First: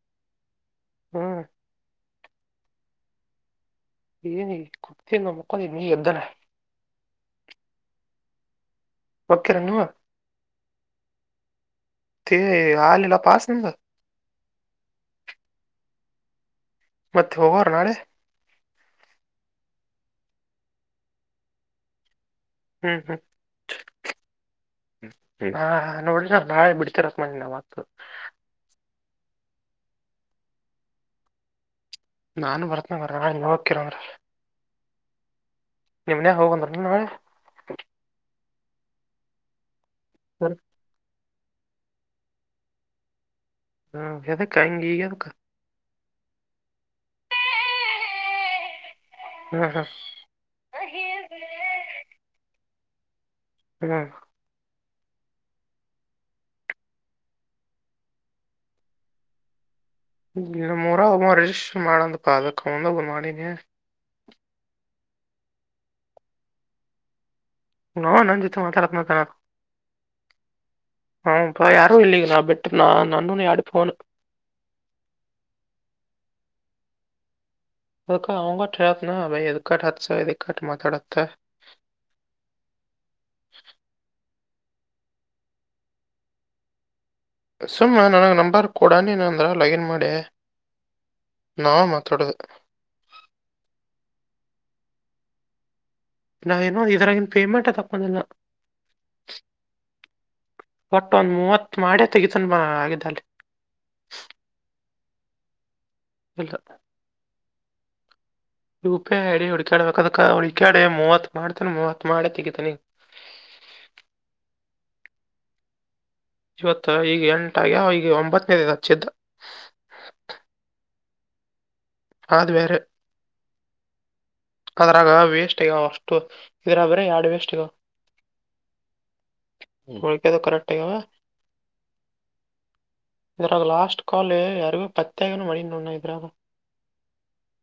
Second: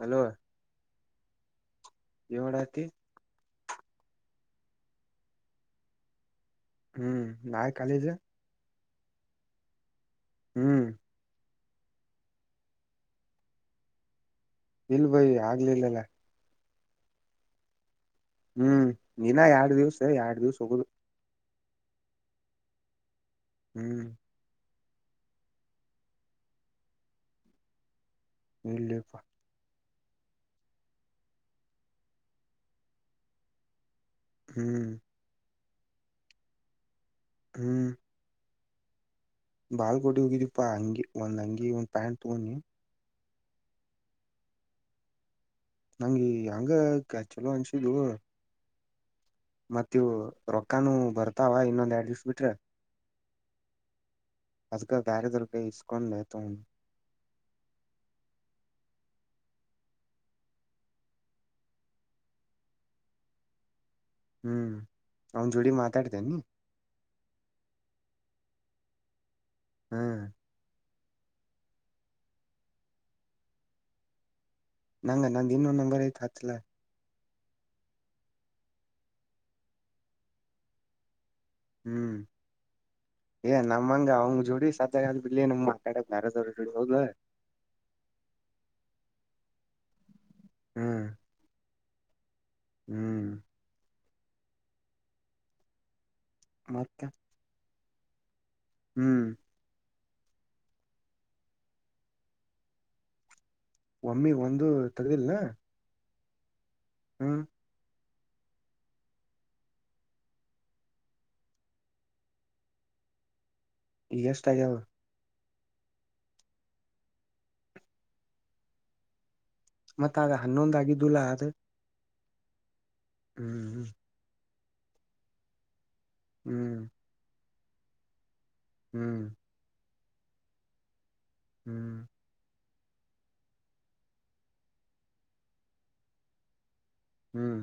Hello ಕವಡತಿ ಏನ ಕುತ ನ ಮುಕ್ಕ ನೀ ಎ್ದನ [unintelligible] ಹ್ಮ್ ನಾಾಯ್ ಕಾಲೇಜ ಹೊಕ್ಕಿರೇನು ನೀವು ಹ್ಮ್ ತ ಆಲೆಲ್ಲ ಪಾಸ ನಂಗ ಇಲ್ ಭಯ ಆಗ್ಲಿಲ್ಲಲ್ಲ ಮತ್ತೆ ಅವರ ನಳೆ ಹ್ಮ್ ನೀನ ಎರಡ್ ದಿವ್ಸ ಎರಡ್ ದಿವಸ ಹೋಗುದು [unintelligible] ಹ್ಮ್ ಹ್ಮ್ ಹ್ಮ್ [inaudible] ಹಾ ನೋಡ್ರಿ ನ ನಾಳೆ ಬಿಡ್ತಿರತ್ ಮಿ ನ ಮತ್ ಇಲ್ಲೇಪ್ಪ ನಾನು ಬರ್ತನ ಬರ ನೀನ್ ಹೋಗಕಿರ್ರ ಹ್ಮ್ ನಿಮ್ನೆೇ ಹೋಗಂದ್ರ ನಳೆ ಬಾಲ್ ಕೊಟ್ಟ ಸರಿ. ಹೋಗಿದಿಪ್ಪಾ ಹಂಗಿ ಒಂದ್ ಅಂಗಿ ಒಂದ್ ಪ್ಯಾಂಟ್ ತಗೊಂಡಿ ಹಾ ಯದ ಕಾಯಂಗ ಈ ನಂಗಗೆ ಹಂಗ ಚಲೋ ಅಂಸಿದ ಹ್ಮ್ ಹ್ಮ್ ಮತ್ತ ರೊಕ್ಕಾನು ಬರ್ತಾವ ಇನ್ನೊಂದ್ ಎರಡ್ ದಿವ್ಸ ಬಿಟ್ರೆ ಹಾ ಅದಕ ದಾರದ್ರಲಕ ಇಸ್ಕೊಂಡ ಲತಾ ಉಿ [unintelligible] [inaudible] ಮೂರ ಒ ರರಿಜಿಸ್ಟಷನ್ ಮಾಡಂದ ಪ ಅದಕ್ಕ ಒೊಂಡ ಹೋಗ ಮಾಡಿನಿ [unintelligible] ಹ್ಮ್ ಅವನ್ ಜೋಡಿ ಮಾತಾಡ್ತೇನೆ [unintelligible] ಹಾ ನ ಜತೆು ಮಾತ ರತ್ನಾ ಕ [unintelligible] ಹ್ಮ್ ಹ್ಮ ಅ ಯಾರು ಇಲ್ಲಿ ಈಗ ನಾ ಬಿಟ್ಟ್ರ ನಾ ನಾನ ಯಡುಫನು ನಂಗ ನಾ ದ ಇನ್ನೊ ನಂಗರ ಕಾತ್ಲ ಅದಕ್ಕ ಅವನ ಬದಕ ಹಸಕ್ಕ ಮಾತಾಡತ್ತ ಹ್ಮ್ ಏ ನಮ್ಮಂಗ ಅವಂಗ ಜೋಡಿ ಸಾಧ್ಯ ಬಿಲ್ಲಿ ನಮ್ ಮಾತಾಡ್ಯಾರ್ ಹೌದ ಸುಮ್ಮ ನನಗೆ ನಂಬರ್ ಕೊೂಡ ನೀನ ಅಂದ್ರ ಲಾಗಿನ್ ಮಾಡಿ ಹ್ಮ್ ನಾ ಮಾತೊಡದು ಹ್ಮ್ ನಾವೇನು ಮತ್ತ ಇದರಾಗಿನ್ ಪೇಮೆಂಟ್ ತಪ್ಪಂದಿಲ್ಲಾ ಹ್ಮ್ ಒಟ್ಟೊಂದ ಮೂವತ್ ಮಾಡೆ ತೆಗತೊಂಡ ಆಗಿದ್ದಳೆ ತದಲ್ ನ [unintelligible] ಹಳ್ಕತ್ತ [unintelligible] ಹ್ಮ್ U P I I D ಹುಡಕಾಡ್ಬೇಕ ಹುಕಾಡಿ ಮೂವತ್ ಮಾಡ್ತನಿ ಮೂವತ್ ಮಾಡಿ ತೆಗಿತನಿ. [inaudible] ಈಗ ಎಷ್ಟ ಆಗ್ಯಾವ ಇವತ್ತು ಈಗ ಎಂಟಾಗ ಅಗವ್ವ್ ಒಂಬತ್ತನೇದ ಹಚ್ಚಿದ್ದ. ಮತ್ತಗ ಹನ್ನೊಂದ ಆಗಿದ್ದುಲ್ಲಾ ಅದು. ಹದು ವೇರೆ. ಹ್ಮ್ ಹ್ಮ್. ಅದ್ರಾಗ ವೇಸ್ಟ್ ಈಗ ಅಷ್ಟು ಹ್ಮ್ ಇದ್ರಗ್ ಬರಿ ಎರಡ್ ವೇಸ್ಟ್ ಅಗವ್ವ್. ಹ್ಮ್. ಹಳಿಕದು ಕರೆಕ್ಟ್ಟಗಾವ. ಹ್ಮ್. ಇದ್ರರಾಗ ಲಾಸ್ಟ್ ಕಾಲ್ ಯಾರಿಗೂ ಪ್ರತ್ಯಾಗನ ಮಣಿನೋಡು ಇದ್ರಾಗ. ಹ್ಮ್.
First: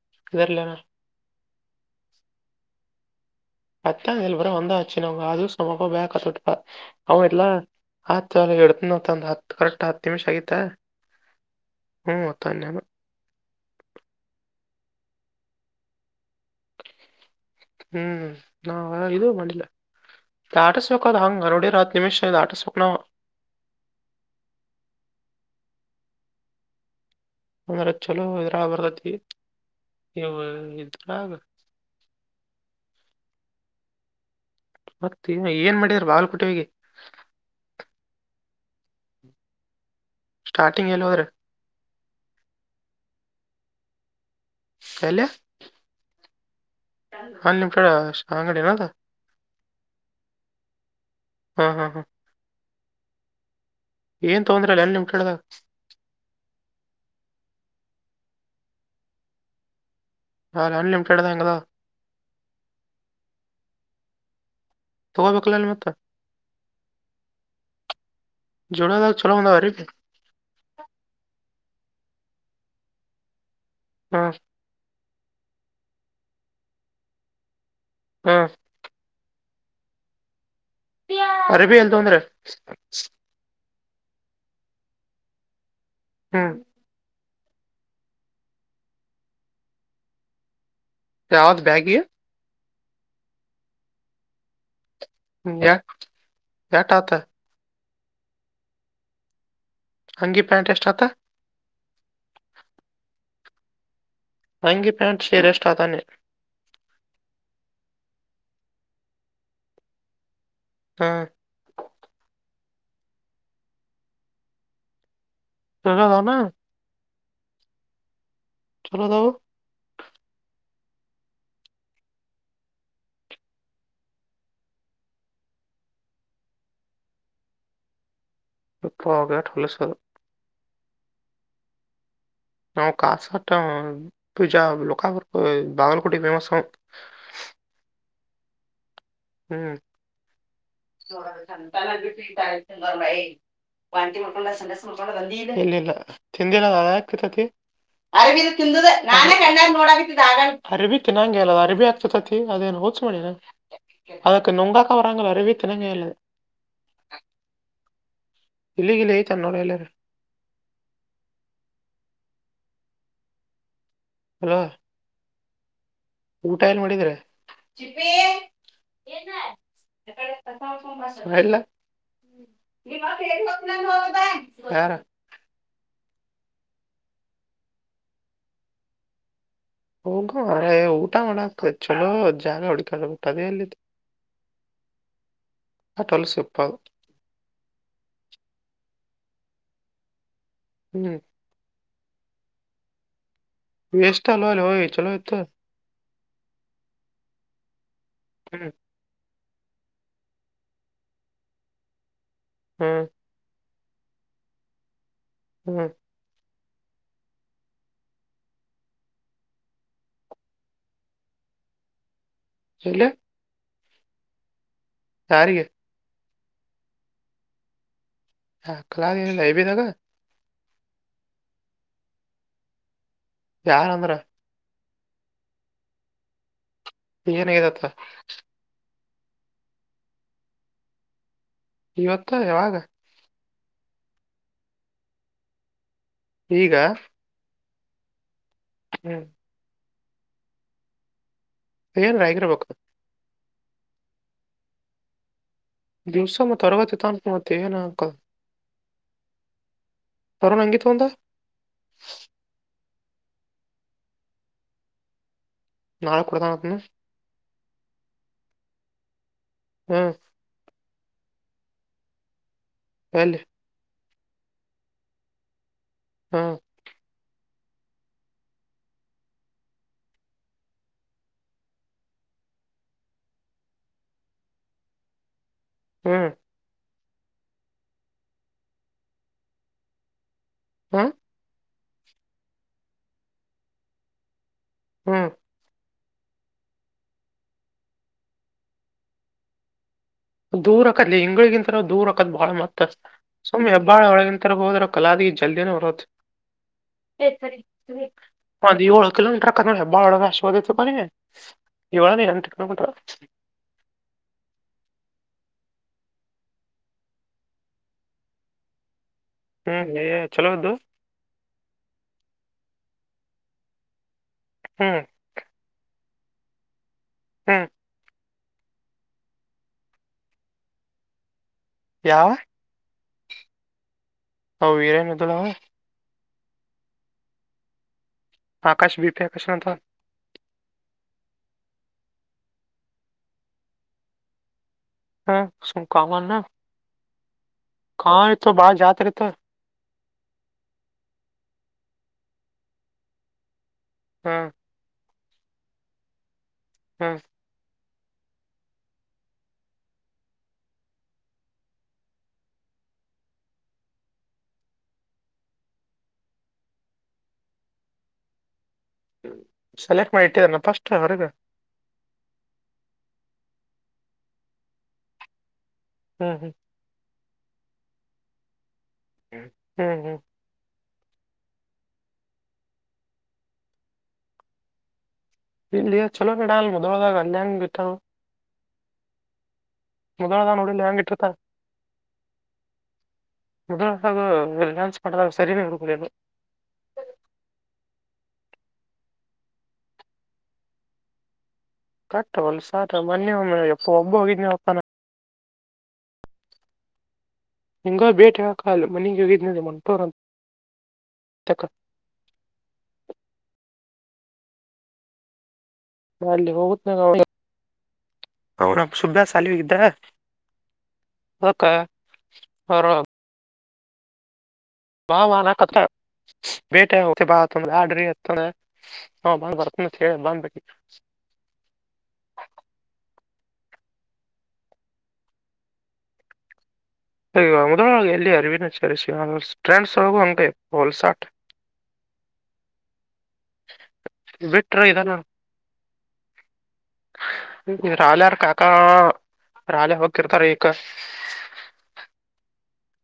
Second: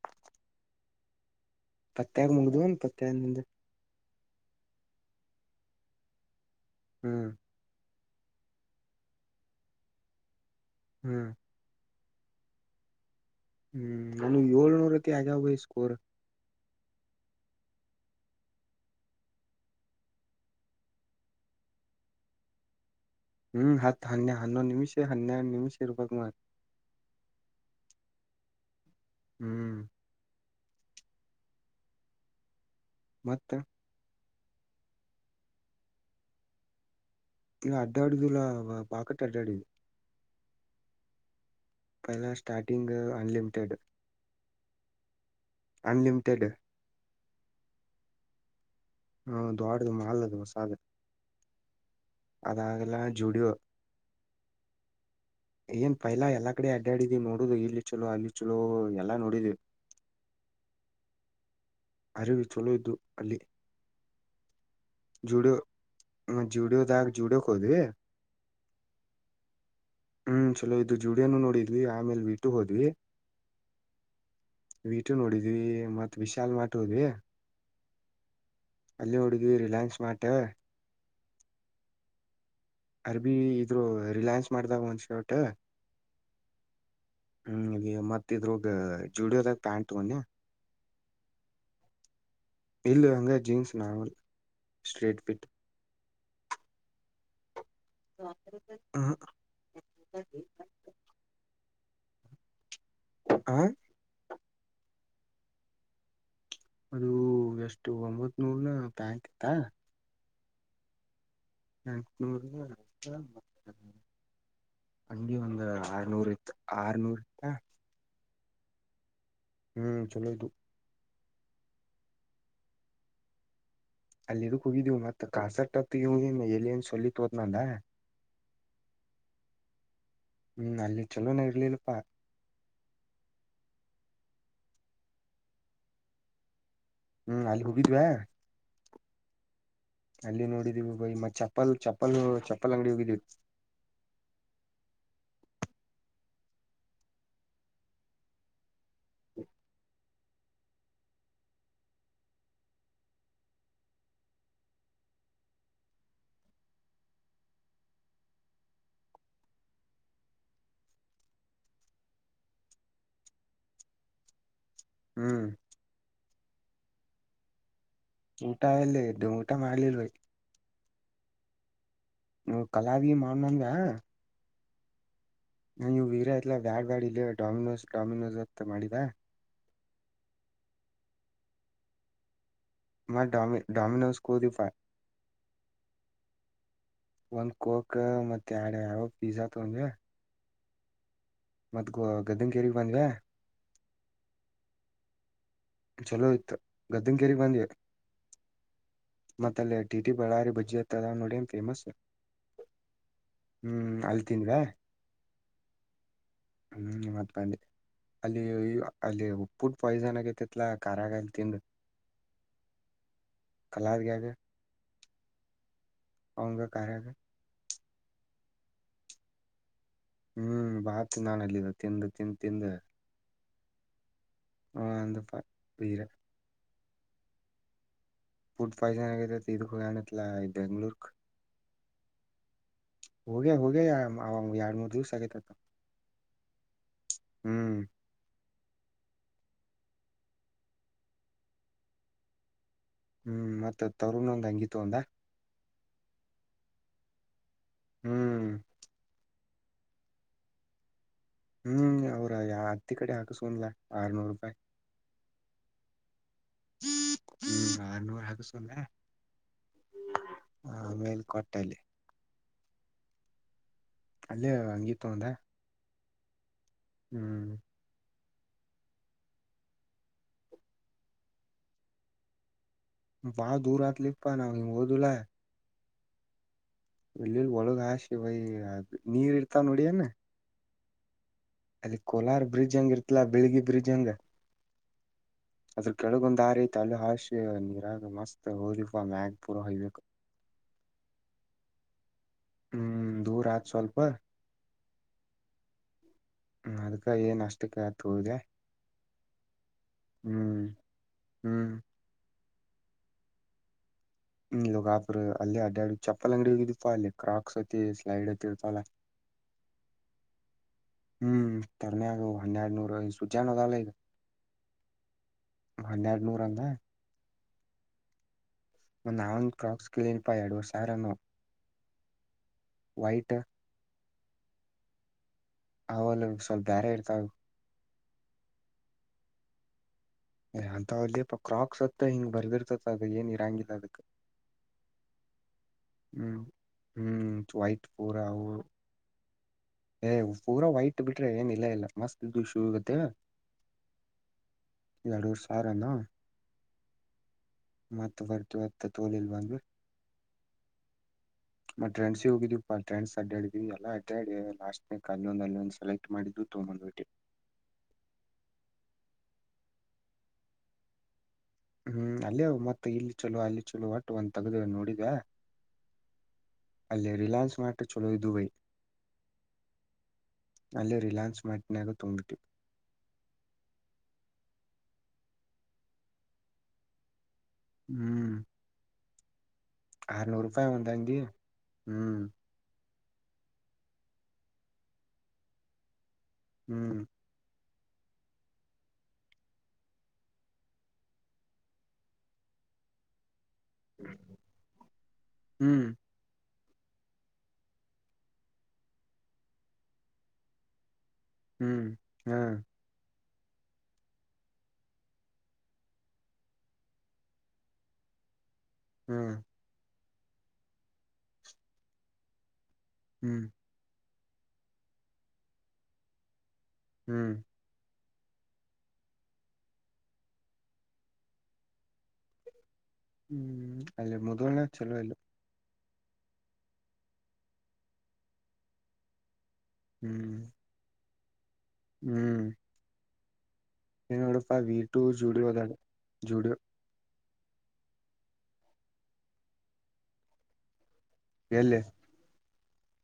[unintelligible] ಪತ್ತಾಗ ಮುಗ್ದಮೇಲೆ ಪತ್ತಾಗ ಮ್ ಅತ್ತ ಎಲ್ಬರ ಒಂದ ಆಚುನ್ ಅದು ಸಮಪ ಬ ತೊಡ್ ಅವನ್ ಹ್ಮ್ ಇಲ್ಲಾ. ಆತ್ ಚಲ ಎಡ್ತನಂದ ಹತ್ ಕರೆಕ್ಟ್ ಹತ್ತು ನಿಮಿಷ ಆಗಿತಾ. ಹ್ಮ್. ಹ್ಮ ತಂದನ. ಹ್ಮ್ ನಾನ ಏಳ್ನೂರ್ ಐತಿ ಆಗಾವೈ ಸ್ಕೋರ್. ಹ್ಮ್ ನಾ ಇದು ಮಾಡಿಲ್ಲ. ದಾಟ ಸೋಕ ಹಂಗ ಅರೋಡಿ ರತ್ ನಿಮಿಷ ಶ ದಾಟ ಸೌಕನವ್. ಹ್ಮ್ ಹತ್ತು ಹನ್ನೆ ಹನ್ನೊ ನಿಮಿಷ ಹನ್ನೆ ನಿಮಿಷ ರೂಪಾಯ ಮಾಡ. ಅಂದ್ರ ಚಲೋ ಇದ್ರಾ ಬರ್ದತಿ ಹ್ಮ್ ನೀವು. ಇದ್ರಗ್ [inaudible] ಮತ್ತೆ. ಮತ್ತ ಈ ಏನ್ ಮಾಡಿದಾರ ಬಾಲ್ಕುಟಿವಿಗೆ. ಇಲ್ಲ ಅಡ್ಡಾಡಿದಲ್ಲಾ ಬಾಕಟ್ ಅಡ್ಡಾಡಿದ. ಸ್ಟಾರ್ಟಿಂಗ್ ಎಲ್ಲ್ರ. ಪಹಲ ಸ್ಟಾರ್ಟಿಂಗ್ ಅನ್ಲಲಿಮಿಟೆಡ್. ಕಲೆ. [unintelligible] ಹ ನಿಮಚಡ ಆಂಗಡಿನ. ಹ್ಮ ದೋಡ್ದ ಮಾಲ್ದು ಮಸಾದ ಹಾ ಹಾ ಹಾ ಅದಾಗೆಲ್ಲ ಜುಡಿಯೋ. ಏನ್ ತೊಗೊಂಡ್ರಲ್ಲ ಅನ್ಲಿಮಿಟೆಡ್ದಾಗ ಏನ್ ಪೈಲಾ ಎಲ್ಲಾ ಕಡೆ ಅಡ್ಡಾಡಿದಿ ನೋಡುದು ಇಲ್ಲಿ. ಚಲೋ ಅಲ್ಲಿ ಚಲೋ ಎಲ್ಲಾ ನೋಡಿದ್ವಿ. ಹಾ ಅನ್ಲಿಮಿಟೆಡ್ ಹೆಂಗದಾ. ಅರಿವು ಚಲೋ ಇದ್ದು ಅಲ್ಲಿ. ಜುಡೋ ತಗೋಬೇಕಲ್ಲ ಅಲ್ಲಿ ಮತ್ತ ಜುಡಿಯೋದಾಗ ಜುಡೋ ಕೋದ್ವಿ. ಜೋಡೋದಾಗ ಚಲೋ ಒಂದಾವ ಅರಿಬಿ ಹ್ಮ್ ಚಲೋ ಇದು ಜ್ಯುಡ್ಯನು ನೋಡಿದ್ವಿ ಆಮೇಲೆ ವಿಟ್ಟು ಹೋದ್ವಿ. ಹಾ. ವೀಟು ನೋಡಿದ್ವಿ ಮತ್ ವಿಶಾಲ್ ಮಾರ್ಟ್ ಹೋದ್ವಿ. ಹಾ. ಅಲ್ಲಿ ನೋಡಿದ್ವಿ ರಿಲಯನ್ಸ್ ಮಾರ್ಟ್. ಅರಬಿ ಎಲ್ತ ಅಂದ್ರೆ. ಅರ್ಬಿ ಇದ್ರು ರಿಲಯನ್ಸ್ ಮಾಡ್ದಾಗ ಒಂದ್ ಶರ್ಟ್. ಹ್ಮ್. ಹ್ಮ್ ಮತ್ತ ಇ ತ ಜುಡೋ ದ್ಯಗ್ ಪ್ಯಾಂಟ ತಗೋಡೆ. ಯಾವ್ದ್ ಬಗ್ಗಿ. ಇಲ್ಲುವಂಗ ಜೀನ್ಸ್ ನಾವಲ್ ಸ್ಟ್ರೀಟ್ ಫಿಟ್. ಯೇಟ್ಅಥ. ಹ್ಮ ಹಂಗಿ ಪ್ಯಾಂಟ್ ಎಷ್ಟತ್ತ ಆ ಅಂಗಿ ಪ್ಯಾಂಟ್ ಶೇರೆ ಎಷ್ಟಾತಾನೆ ಅದು ಎಷ್ಟು ಒಂಬತ್ ನೂರ್ನ ಪ್ಯಾಂಕ್ ಇತ್ತಾ ಹಾ [unintelligible] ಅಂಗಿ ಒಂದು ಚಲೋ ಆರ್ನೂರು ಅದಾವನ ಇತ್ ಆರ್ನೂರು ಇತ್ತಾ ಚಲೋದವು ಹ್ಮ್ ಚಲೋತು ಅಲ್ಲಿಡಕ್ ಹೋಗಿದ್ದೀವು ಮತ್ ಕಾಸಟ್ ಹತ್ ಇ ಎಲ್ಲಿ ಏನ್ ಸಲಿತ್ ಹೋದನಲ್ಲ ಇಪ್ಪ ಆಗ ಲಸ ಹ್ಮ್ ಅಲ್ಲಿ ಚಲ ನ ಇರಲಿಲ್ಲಪ್ಪಾ ನಾವು ಕಾಸಾಟ ಪೂಜಾ ಲಕಾಪುರ್ ಬಾಗಲಕೋಟೆ ಫೇಮಸ್ ಹ್ಮ್ ಅಲ್ಲಿ ಹೋಗಿದ್ವಾ ಹ್ಮ ಅಲ್ಲಿ ನೋಡಿದೀವಿ ಬೈ ಮತ್ ಚಪ್ಪಲ್ ಸಂತಾನ ಚಪ್ಪಲ್ ಚಪ್ಪಲ್ ಅಂಗಡಿ [unintelligible] ಹೋಗಿದೀವಿ ವಾಟಿ ಮು ಮಾಡಕೊಂಡ ಸಂಡಸ್ ಮು ಮಾಡಕೊಂಡ ದಂದ ಇಲ್ಲಿಲ್ಲ ತಿಂದಿಲ್ಲ ಯಾಕತತಿ ಅರ ನಣ ನೋಡ ಅರಿಬಿತಿ ನಂಗೆ ಅಲ್ಲ ಅರಿಬಿ ಆಗ್ತತತಿ ಅದೇನು ಓದಸ ಮಾಡಿಿನ ಅದಕ್ಕೆ ನುಂಗಾಕ ವರಾಂಗ ಅರಿವ ತಿಿನಂಗಲ್ಲ ಇಲ್ಲಿಗಲೇ ತನ್ನೊಡ ಎಲ್ಲರು ಹಲ ಹ್ಮ್ ಊಟ ಎಲ್ ಮಾಡಿದ್ರೆ ಊಟಾಯಲ್ಲೇದ ಊಟ ಮಾಡಲಿಿಲ್ಲಯ ಮಾಡ ಮಾಡನಂದ ಯಾರ ನೀವು ವೀರ ತ್ಲ್ಲಾ ಬ್ಯಾಡ್ ಬ್ಯಾಡ್ ಇ ಡೊಾಮಿನೋಸ್ ಡಾಮಿನೋಸ್ ಅತ್ತ ಮಾಡಿದಾ ಹೋಗ ಮ್ರ ಊಟ ಮಾಡಕ ಚಲೋ ಜಾಗ ಮತ್ ಹುಡ್ಕಳಬಿಟ್ಟದೇ ಡಾಮಿ ಎಲ್ಲಿದ್ದ ಡಾಮಿನೋಸ್ ಹೋದಿಪಾ ಆಟೋಲ್ಲಿ ಸಿಪ್ಪ ಒಂದ್ ಕೋಕ್ ಮತ್ತ ಎಡು ಯಾವ ಪಿಜಜಾ ತೊಂದ್ರ ಹ್ಮ್ ಮತ್ ಗ ಗದಂಗೇರಿ ಬಂದ್ವ ವೇಷ್ಟಟ್ ಆಲ್ಲಲ್ಲ ಹ ಚಲೋ ಇತ ಚಲೋ ಇತ ಗದ್ದಮ ಕೆರಿ ಬ ಹ್ಮ್ ಮತ್ತ ಅ ಡಿ ಟಿ ಬಳ್ಳಾರಿ ಬಜ್ಜಿ ಹತ್ತದ ನೋಡಿ ಫೇಮಸ್ ಹ್ಮ್ ಹ್ಮ್ ಅಲ್ಲಿ ತಿಂದವಾ ಹ್ಮ್ ಹ್ಮ್ ಮತ್ ಅಲ್ಲಿ ಅಲ್ಲಿ ಉ ಪುಡ್ ಪಾಯ್ಸನ್ ಆಗೈತೆ ಇಲ ಕಾರಖರಾಗಲ್ಲ ತಿಂಡ ಚಲ್ಲ ಕಲ ಹಾಸ ಗದೆ ಯರಿಗೆ ಅವಂಗ ಕಾರರಾಗ ಹಾ ಕಲಾನಲ್ಲ ಇಬ ನಾಗ ಹ್ಮ್ ಬಾತಿ ನಾನಲ್ಲಿ ತಿಂದು ತಿಂದ ತಿಂದೆ ಯಾರ ಅಂದ್ರ [unintelligible] ಈಗನ್ಗದತ್ತ ಪಹ ಜಾನಾಗ ಇದು ಆಲ ಬೆಂಗಳೂರ್ ಇವತ್ತಾವಾಗ ಹೋಗೆ ಹೋಗೆ ಎರಡ್ ಮೂರ್ ದಿವಸ ಆಗೈತತ್ತ ಈಗ ಹ್ಮ್ ಏನ್ ರ ಆಗಿರ್ಬೇಕು ಹ್ಮ್ ಮತ್ತತ್ ತರುನೊಂದ ಹಂಗತ್ತು ಒಂದ ದಿವಸ ಮತ್ತು ಅರವತ್ತ ತನಕು ಮತ್ತೇನ ಅಂಕಲ್ ಹ್ಮ್ ರ ನಗೆ ತದ ಹ್ಮ್ ಅವ್ರ ಯ ಹತ್ತಿ ಕಡೆ ಹಾಕಸೂನ್ಲ ಆರ್ನೂರು ರೂಪಾಯಿ ನಾಳೆ ಕೊಡ್ತಾನತ್ನ ಹ್ಮ್ಮ್ ಆರ್ನೂರು ಹಾಕುಸ್ಕೊಂಡ್ರ ಹ್ಮ್ ಆಮೇಲ್ ಕೊಟ್ಟಲೆ [inaudible] ಅಲ್ಲಿೇ ಹಂಗೀ ತಂದ ಹ್ಮ ಹ್ಮ್ ವಾ ದೂರ ಆತ್ಲಿಪ್ಪ ನಾ ಹ ಓದುುಲ ಹ್ಮ್ ಇಲ್ಲಿಲ್ಲಿ ಒಳಗ ಆಶ ಭಯ ನೀರ್ ಇರ್ತಾವ ನೋಡಿಯನ ಹಾ ಅಲ್ಲಿ ಕೋಲಾರ ಬ್ರಿಡ್ಜ್ ಹಂಗಿರ್ತಿಲಾ ಬಿಳಿಗಿ ಬ್ರಿಡ್ಜ್ ಹಂಗ ಹ್ಮ್ ಅದ್ರ ಕೆಳಗೊಂದು ದಾರಿ ತಲೆ ಹಾಶಿ ನೀರಾಗ ಮಸ್ತ್ ಹೋದಿಪ್ಪ ಮ್ಯಾಗ್ ಪೂರ ಹೊಯ್ಬೇಕು ದೂರಕ್ಕ ಅಲ್ಲಿ ಹಂಗ್ಗಳಗಂತಾವು ದೂರ ತ್ ಬಾಳ ಮತ್ತ ಹ್ಮ್ ದೂರ ಆತ್ ಸುಮ್ಮಿ ಸ್ವಲ್ಪ ಹೆಬ್ಬಾಳ ಒಳಗಿನ ತರಗೆ ಹೋದ್ರ ಕಲಾದಿ ಜಲ್ದಿನ ಬರತ್ ಅದಕ್ಕ ಏನ್ ಸರಿ ಅಷ್ಟಕ್ಕ ಆತ್ ಸರಿ ಹೋದೆ ಒಂದು ಏಳು ಕಿಲೋಮೀಟರ್ಕ್ಕ ಬಾಳ ಹ್ಮ್ ವಶ್ದ ಪ ಹ್ಮ್ ಏಳಟ ಹಟ [inaudible] ಇೋಗಾಪರು ಅಲ್ಲಿ ಅಡ್ಡಡು ಚಪ್ಪಪಲ್ ಅಂಗಡಿ ಹಪ ಅಲ್ಲಿ ಕ್ರಾಕ್ಸ್ ತಿ ಸ್ಲೈಡ್ ತಿ ಇರ್ತಲ್ಲ ಹ್ಮ್ ಚಲೋದ್ದು ಹ್ಮ್ ತರ್ಮಗ ಹನ್ನೆರಡುನೂರು ಸುಜಾನದಲ್ಲ ಈಗ ಹ್ಮ್ ಹನ್ನೆರಡು ನೂರ ಅಂದ ಹ್ಮ ಒಂದ್ ಅವನ್ ಕ್ರಾಕ್ಸ್ ಕ್ಲನ್ಪಾ ಎರಡ್ುವರ್ ಸಾವ್ರನು ಆ ವೈಟ್ು ಹ ವೀರನ್ದುಲ ಅವಲ್ಲ ಸ್ವಲ್ಪ ಬೇರೆ ಇರ್ತಾವ ಆಕಾಶ ಬಿೀ ಪಿ ಆಕಷಣ ಅಂತ ಒಲಿಪ್ಪ ಕ್ರಾಕ್ಸ್ತ್ತ ಹಿಂಗ್ ಬರ್ದಿರ್ತದ ಅದ ಏನ್ ಇರಾಂಗಿಲ್ಲ ಅದಕ್ಕೆ ಶು ಕಾಮ ನ ಹ್ಮ್ ವೈಟ್ ಕ ರತ ಬಾರ ಜತ ರತ ಏ್ ಪೂರಾ ವೈಟ್ ಬಿಟ್ರೆ ಏನ್ ಇಲ್ಲ ಇಲ್ಲ ಮಸ್ತ್ ಇದು ಶೂ ಇಗತ್ತೇ ಹ್ಮ ಇಡು ಸಾರ ನ ಹ್ಮ ಮತ್ತ ವರ್ತವತ್ತ ತೋಲಲ್ ಬಂದು ಮತ್ತ ಟ್ರೆಂಡ್ಸ ಹೋಗಿದ್ವಿಾ ಟ್ರೆಂಡ್ಸ್ ಅಡ್ಡಾಡಿದೀವಿ ಎಲ್ಲ ಅಡ್ಡಾಡ ಲಾಸ್ಟ್ನಕ್ ಅಲ್ಲೊಂದು ಅಲ್ಲೊಂದು ಸೆಲೆಕ್ಟ್ ಮಾಡಿದ್ದು ತಂಬಂದು್ಬಿಟೆ ಸೆಲೆಕ್ಟ್ ಮಾಡಿಟ್ಟಿದ್ದಲ್ಲ ಪಫಸ್ಟ್ ಹೊರಗ ಹ್ಮ್ ಅಲ್ಲೇ ಮತ್ತತ್ ಇಲ್ಲಿ ಚಲೋ ಅಲ್ಲಿ ಚಲೋ ಒಟ್ಟು ಒಂದ ತಗ್ದೇವ ನೋಡಿದ ಹ್ಮ್ ಹ್ಮ್ ರಲಯನ್ಸ್ ಮಾಡ ಚಲೋದು ದುಬೈ ಹ್ಮ್ ಹ್ಮ್ ಅಲ್ಲಿ ರಿಲಯಾನ್ಸ್ ಮ್ಯಾಟನ್ಾಗ ತುಂಬಿಟ್ಟು ಇಲ್ಲಿಯಾ ಚಲೋ ನಡಾಲು ಮೊದಲದ ಕಲ್ಯಾಣ ಗಟ್ಟ ಹ್ಮ್ ಆರ್ನೂರು ಮುೊದಲಾದ ರೂಪಾಯಿ ನೋಡಿ ಒಂದ್ ಲಾಂಗ್ ಅಂಗಿ ಕಟ್ಟತ್ತ ಹ್ಮ್ ಹಡು ಡಾನ್ಸ್ ಮಾಡದಾಗ ಸರಿ ಹುಡುಗಳಿಯನು ಹ್ಮ್ ಕಕ್ತವಲ್ ಸಾ ಮೊನ್ನೆ ಒಮ್ಮಪ್ಪ ಒಬ್ಬ ಹೋಗಿದನವಪ್ಪಾನ ಹ್ಮ್ ಹಿಂಗ ಭೇಟೆ ಹಾಕಲು ಮನೆಗೆ ಹೋಗಿದ್ನ ಮಂಟೋರಂತ ಹ್ಮ್ ಹಾ್ ಅಲ್ಲಿ ಹೋಗನ ಹಾ ಸುಬ್ಯಸ್ ಅಾಲಿವಗ ಇದ್ದ ಒಕ ಹ್ಮ್ ವಾ ವ ನ ಕತ ಬೇಟೆತ್ತೆ ಹ್ಮ್ ಬಾ ತು ಆಡ್ರ ಹ ಬಂದ್ ಬರ್ತನ ಬಂದ್ ಹ್ಮ್ ಅಲ್ಲೇ ಮುದುವನ ಚಲಲ್ಲ ಈ ಮೊದ ಎಲ್ಲಿ ಅರಿವಿನ ್ರೆಂಡ್ಸ್ ಒಳಗೂ ಹ್ಮ್ ಹಂಗೆ ಹೊಲ್ಸಾಟ್ ಹ್ಮ್ ಎೋಡಪಾ ಬಿಟ್ರ ಇದ ವೀಟು ಜೂಡ ಹದಾ ಜೂಡ ರಾಲೆಾರ ಕಾಕಾ ರಾಲೆ ಹೋಗಿರ್ತಾರ ಈಗ ಎಲ್ಲಿ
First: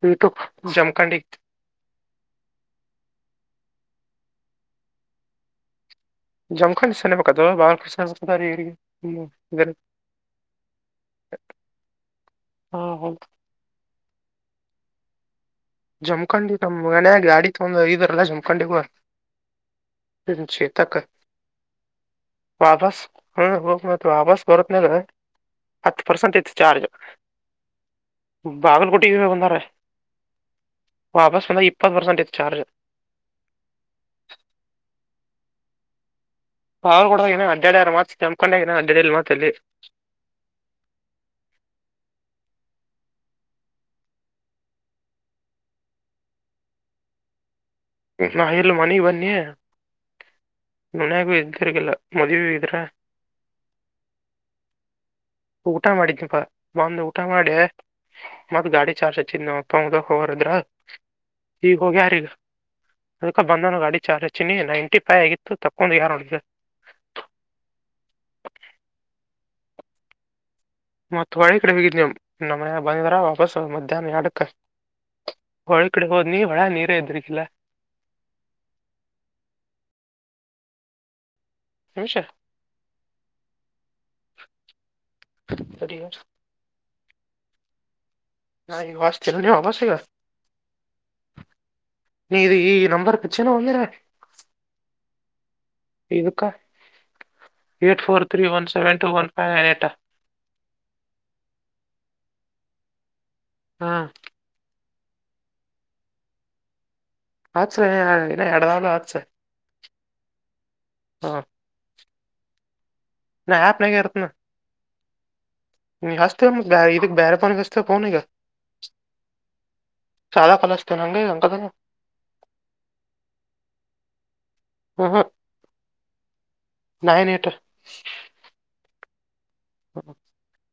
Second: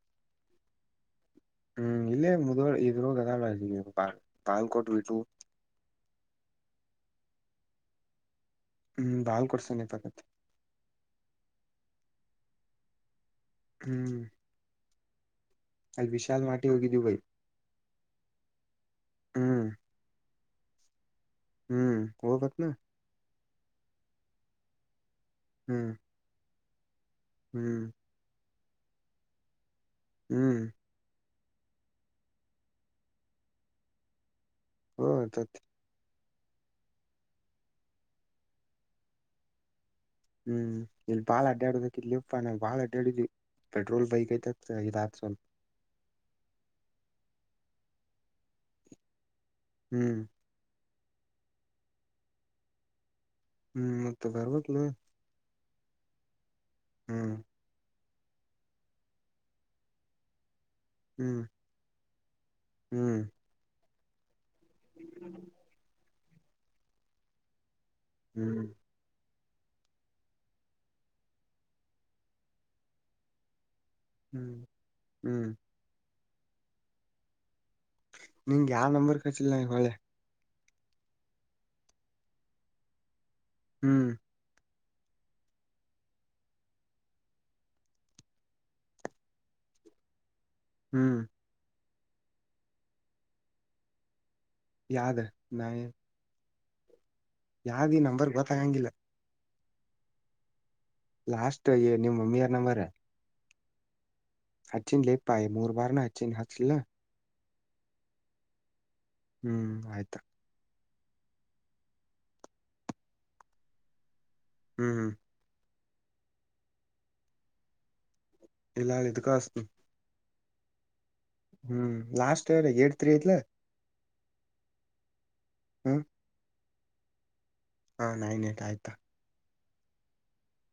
ಹು ಜಮಖಂಡಂಡ ಹ್ಮ್ ಇಲ್ಲೇ ಮುದ್ ಇದ್ರದ ಬಾ ಬಾಲ್ಕೋಟ್ ಬಿಟ್ಟು ಜಮಖ ಸನ್ಮಕದು ಬ ಸ ಹ ಹ್ಮ್ ಬಾಳ್ ಇದ ಕೊಡ್ಸನ ಪಕತ್ ಹಾ ಹೌ ಹ್ಮ್ ಅಲ್ಲಿ ವಿಶಾಲ್ ಜಮಕಂಡಿ ಮಾಟಿ ತಮ್ಮ ಹೋಗಿದೀವಿ ಬೈ ಮನ್ಯಾಗ ಗಾಡಿ ತಗೊ ಇದ್ರಲ್ಲಾ ಜಮಕಂಡಿಗೂ ಹ್ಮ್ ಹಛೆ ತಕ್ಕ ಹ್ಮ್ ಬತ್ತುನಾ ಹ್ಮ ಹೋಗ ಮ ವಾಸ್ ಬರತ್ನಾಗ್ರ ಹ್ಮ್ ಹತ್ತು ಪರ್ಸೆಂಟ್ ಐತ್ತು ಚಾರ್ಜ್ ಹ್ಮ್ ಬಾಗಲು ಕೊಟ್ಟಿದ್ದೀ ಬಂದಾರೆ ಹ್ಮ್ ವಾಪಸ್ ಬಂದ ಇಪ್ಪತ್ತು ಪರ್ಸೆಂಟ್ ಇಐ ಚಾರ್ಜ್ ಹಾ ತತ್ ಹ ಕಡ ಅಡಾರ ಮಾತ್ ತಂಬಕೊಂಡ ನ ಅಡ್ಡ ಮಾತಲ್ಲಿ ಹ್ಮ್ ಇಲ್ಲಿ ಬಾಳ ಅಡ್ಡಾಡುದಕ್ಕೆ ಇಲ್ಲಿ ಇಪ್ಪಾನ ಬಾಳ ಅಡ್ಡಾಡುದಿ ಪೆಟ್ರೋಲ್ ಬಹಕೈತಲ್ಲ ಸ [inaudible] ನಾ ಇಲ್ ಮನೆಿ ಬನ್ನಿ ಹ್ಮ್ ಗುನ್ಯಾಗೂ ಇದ್ದಿರ್ಗಿಲ್ಲ ಮದ್ುವ ಇದ್ರ ಹ್ಮ್ ಮತ್ತೆ ಬರ್ಬೇಕಕ್ಲ ಊಟ ಮಾಡಿದನಿಪ್ಪಾ ಬಂದು ಊಟ ಹ್ಮ್ ಮಾಡೆ ಮತ್ತ್ ಗಾಡಿ ಚಾರ್ಜ್ ಹಚ್ಚಿದ್ ನ ಅಪ್ಪ ಉದಕ್ ಹೋಗಾರದ್ರ ಹ್ಮ್ ಈಗ ಹೋಗ ಯಾರೀಗ ಹ್ಮ್ ಅದಕ್ಕ ಬಂದ ಗಾಡಿ ಚಾರ್ಜ ಚಿನಿ ನೈಂಟಿ ಫೈ ಆಗಿತ್ತು ತಕೊಂಡು ಯ ನೋಡ [inaudible] ಮತ್ ಹೊಳ್ಳೆ ಕಡೆ ಬಂದ್ರೆ ಮುಗಿತು ನಮ್ಮ ಮನೆ ಕಡೆ ಬಂದ್ರಾ ವಾಪಸ್ ಮ ಅದಕ್ಕ ಹ್ಮ್ ಹ್ಮ್ ಹೊಳ ಕಡೆ ಹೋದ್ನನಿ ಹೊಳೆ ಕಡೆ ನೀರೇ ಅಯ್ತ್ರಿ ನಿಂಗ ಯಾವ ನಂಬರ್ ಕಳಿಸಿಲ್ಲ ಈಗ ಹೊಳ್ಳೆ ಕಲ್ಸರ ಹ್ಮ್ ಸರಿ [unintelligible] ಹ್ಮ್ಮ್ ನೀ ಇದು ಈ ನಂಬರ್ಗೇ ಚಲೋ ಒಂದಿರ ಯದೇ ನಂದ್ ಏ್ಟಟ್ ಫೋರ್ ತ್ರೀ ಒನ್ ಗೊತ್ತಾಗಂಗಿಲ್ಲ seven two one five nine eight last ನೀವ್ ಮಮ್ಮಿ ಯಾರ್ ನಂಬರ್ ಹಾ ಹಚ್ಚಿಲೇಪ ಮೂರು ಬಾರಿನಿ ಹಚ್ಚಿಲಿಲ್ಲ ಹಚ್ರಿ ಇನ್ನ ಎರಡಾಳು ಹ್ಮ್ ಆಯ್ತಾ ಹಾ ನಾ ಆಪ್ ನಗೆ ಇರ್ತಿನಿ ಹ್ಮ್ ಹ್ಮ್ ಹಚ್ತಿನಿ ಬ್ಯಾರೇ ಹಚ್ಚಿಕ್ ಪೋನ್ಗ ಇಲ್ಲಾ ಇದ್ದಾಗ ಹಚ್ತಿನಿ ಚಾಲ ಹ್ಮ್ ಲಾಸ್ಟ್ ಎಯಿಟ್ ತ್ರೀ ಆಯ್ತಲಾ ಹಾ ಹಾ ಹ್ಮ್ ನೈನ್ ಎಯಿಟ್ ಹಾ ನೈನ್ ಎಯಿಟ್ ಆಯ್ತು [inaudible]